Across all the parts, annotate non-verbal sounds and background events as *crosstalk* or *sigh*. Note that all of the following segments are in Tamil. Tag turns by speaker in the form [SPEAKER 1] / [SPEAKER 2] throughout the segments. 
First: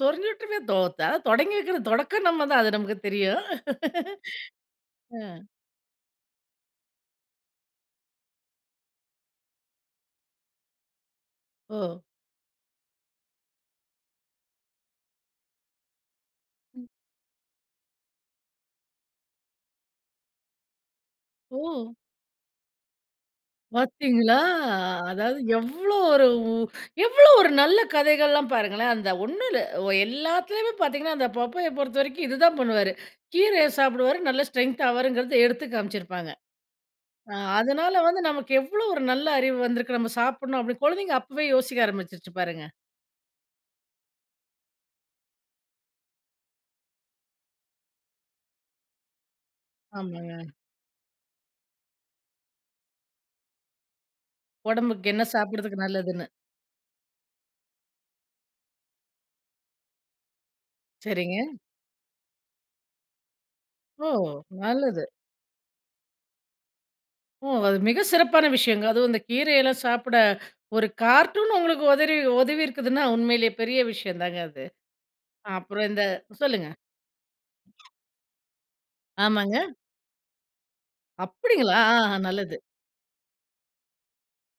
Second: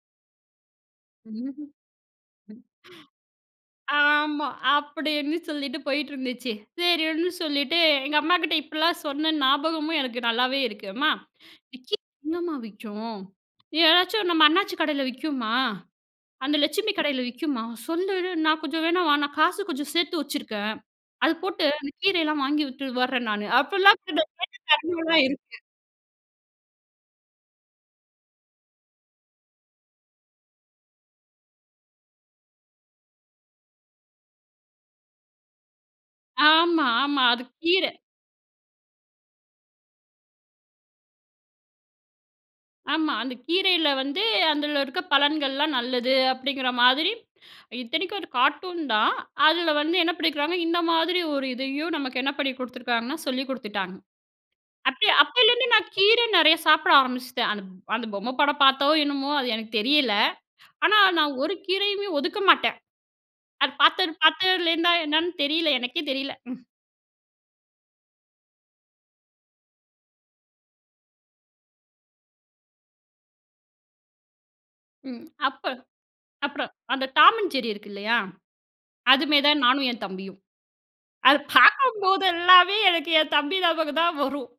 [SPEAKER 1] சொருஞ்சு விட்ருவேன் தோத்தா தொடங்கி
[SPEAKER 2] ம்ஹும்.
[SPEAKER 1] வைக்கிறது தொடக்கம் நம்ம தான்,
[SPEAKER 2] ம்.
[SPEAKER 1] அது நமக்கு தெரியும்.
[SPEAKER 2] ஆமா
[SPEAKER 1] *laughs*
[SPEAKER 2] அப்டின்னு
[SPEAKER 1] அ.
[SPEAKER 2] சொல்லிட்டு போயிட்டிருந்துச்சு சரின்னு சொல்லிட்டு, எங்க அம்மாகிட்ட இப்படிலாம் சொன்னேன் ஞாபகமும் எனக்கு நல்லாவே இருக்கு. அம்மா, விக்கி
[SPEAKER 1] ஓ.
[SPEAKER 2] எங்கம்மா விக்கும்? ஏதாச்சும் நம்ம அண்ணாச்சி கடையில விக்கும்மா? அந்த லட்சுமி கடையில விக்கும்மா? சொல்லிடு நான் கொஞ்சம் வேணா வா நான் காசு கொஞ்சம் சேர்த்து வைச்சுருக்கேன், அது போட்டு அந்த
[SPEAKER 1] ஓ!
[SPEAKER 2] கீரையெல்லாம் வாங்கி விட்டு வர்றேன் நானு அப்டிலாம் *unintelligible*
[SPEAKER 1] பார்த்தீங்களா?
[SPEAKER 2] கேட்ட தருணம்லாம்
[SPEAKER 1] அதாவது
[SPEAKER 2] இருக்கு.
[SPEAKER 1] எவ்ளோ ஒரு எவ்ளோ ஒரு நல்ல கதைகள்லாம் பாருங்களேன். அந்த ஒண்ணு இல்ல ஒ எல்லாத்துலயுமே பார்த்தீங்கனா, அந்த பப்பய பொறுத்தவரைக்கும் இது தான் பண்ணுவாரு. கீரைய சாப்பிடுவாரு நல்ல ஸ்ட்ரென்த் ஆவாருங்கிறது எடுத்து காமிச்சிருப்பாங்க.
[SPEAKER 2] ஆமா, ஆமா,
[SPEAKER 1] ஆ,
[SPEAKER 2] அது கீர.
[SPEAKER 1] அதனால வந்து நமக்கு எவ்ளோ ஒரு நல்ல அறிவு வந்திருக்கு நம்ம சாப்பிணும் அப்டின் குழந்தைங்க அப்பவே யோசிக்க ஆரம்பிச்சிச்சு பாருங்க.
[SPEAKER 2] ஆமா, அந்த கீரையில வந்து அந்தில இருக்க பலன்கள்லாம் நல்லது அப்டிங்கிற மாதிரி, இத்தனைக்கும் ஒரு கார்ட்டூன் தான். அதில வந்து என்ன
[SPEAKER 1] ஆமாங்க.
[SPEAKER 2] பண்ணிக்கிறாங்க, இந்த மாதிரி ஒரு இதையும் நமக்கு என்ன பண்ணி குடுத்துருக்காங்கன்னா, சொல்லி குடுத்துட்டாங்க. அப்ப
[SPEAKER 1] ஒடம்புக்கு, என்ன
[SPEAKER 2] அப்பெளிருந்த்தே நா
[SPEAKER 1] சாப்பிடுறதுக்கு
[SPEAKER 2] கீர
[SPEAKER 1] நல்லதுன்னு.
[SPEAKER 2] நெறைய சாப்பிட ஆரம்பிச்சிட்டேன். அந் அந்த பொம்ம படம் பார்த்தோ? என்னமோ? அது எனக்கு தெரியல, ஆனா நா
[SPEAKER 1] சரிங்க.
[SPEAKER 2] ஒரு கீரையுமே ஒதுக்க மாட்டேன். அது பார்த்த
[SPEAKER 1] ஓ!
[SPEAKER 2] பார்த்ததிலேருந்தா
[SPEAKER 1] நல்லது.
[SPEAKER 2] என்னன்னு தெரியல எனக்கே தெரியல.
[SPEAKER 1] ஓ! அது மிக சிறப்பான விஷயங்க. அதுவும் இந்த கீரையெல்லாம் சாப்பிட ஒரு கார்ட்டூன் உங்களுக்கு உதறி உதவிருக்குன்னா உண்மைலே பெரிய விஷயதாங்க அது.
[SPEAKER 2] ம். அப்போ
[SPEAKER 1] அப்புறம் இந்த சொல்லுங்க.
[SPEAKER 2] அப்புறம், அந்த Tom and Jerry இருக்கு இல்லையா? அதுமே
[SPEAKER 1] ஆமாங்க.
[SPEAKER 2] தான் நானும் என் தம்பியும். அது
[SPEAKER 1] அப்டிங்களா! ஆ, ஆ நல்லது.
[SPEAKER 2] பார்க்கும்போதேல்லாமே எனக்கு என் தம்பி ஞாபகம் தான் வரும்.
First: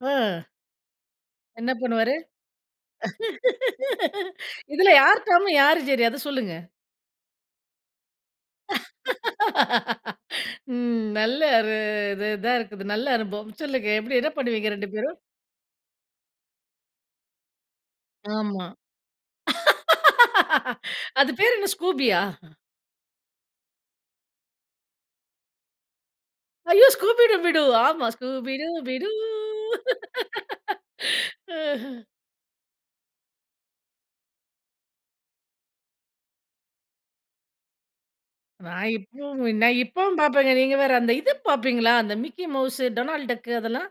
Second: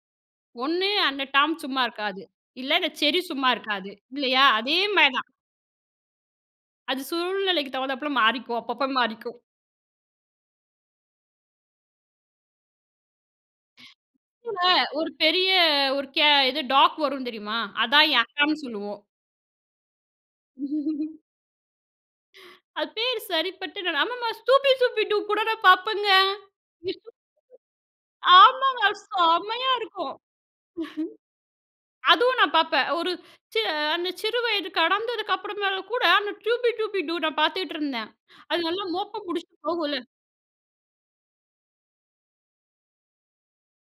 [SPEAKER 1] அ.
[SPEAKER 2] ஒண்ணு அந்த டாம்
[SPEAKER 1] என்ன
[SPEAKER 2] சும்மா
[SPEAKER 1] பண்ணுவாரு?
[SPEAKER 2] இருக்காது, இல்ல இந்த ஜெர்ரி சும்மா இருக்காது.
[SPEAKER 1] *laughs*
[SPEAKER 2] இல்லையா? அதே
[SPEAKER 1] இதில
[SPEAKER 2] மாரி
[SPEAKER 1] யார்
[SPEAKER 2] தான்.
[SPEAKER 1] டாம்? யார் செர்ரி? அத சொல்லுங்க.
[SPEAKER 2] அது சூழ்நிலைக்கு தகுந்தப்பல மாறிக்கும், அப்பப்போ மாறிக்கும்.
[SPEAKER 1] *laughs* ம். நல்ல ஒரு இது இதா இருக்குது நல்ல அனுபவம். சொல்லுங்க, எப்டி என்ன பண்ணுவீங்க 2
[SPEAKER 2] ஒரு
[SPEAKER 1] பேரும்?
[SPEAKER 2] பெரிய ஒரு கே இது டாக் வரும் தெரியுமா? அதான என் அக்கான்னு
[SPEAKER 1] ஆமா.
[SPEAKER 2] சொல்லுவோம்.
[SPEAKER 1] *laughs*
[SPEAKER 2] *laughs*
[SPEAKER 1] அது பேர் என்ன ஸ்கூபியா?
[SPEAKER 2] அது பேரு சரிப்பட்டு அம்மம்மா "ஸ்தூபி சூபி டூ" கூட நான் பாப்பேங்க.
[SPEAKER 1] ஐய்யோ!
[SPEAKER 2] *chuckles*
[SPEAKER 1] ஸ்கூபி டூபி டூ ஆமா ஸ்கூபி
[SPEAKER 2] ஆமாங்க.
[SPEAKER 1] Dooby Doo.
[SPEAKER 2] செம்மையா இருக்கும்.
[SPEAKER 1] *laughs* அஹ.
[SPEAKER 2] *chuckles* அதுவும் நான் பார்ப்பேன். ஒரு ச அந்த சிறு வயது கடந்ததுக்கு அப்புறமேல கூட, அந்த "டியூபி டூபி டூ" நா பார்த்துட்ருந்தேன். அது
[SPEAKER 1] நா
[SPEAKER 2] நல்லா மோப்பம்
[SPEAKER 1] இப்புமே
[SPEAKER 2] புடிச்சுட்டு
[SPEAKER 1] நா
[SPEAKER 2] போகும்ல.
[SPEAKER 1] இப்பவும் பார்ப்பேங்க நீங்க வேற, அந்த இது பார்ப்பீங்களா? அந்த மிக்கி மவுஸ், டொனால்ட் டக் அதெல்லாம்.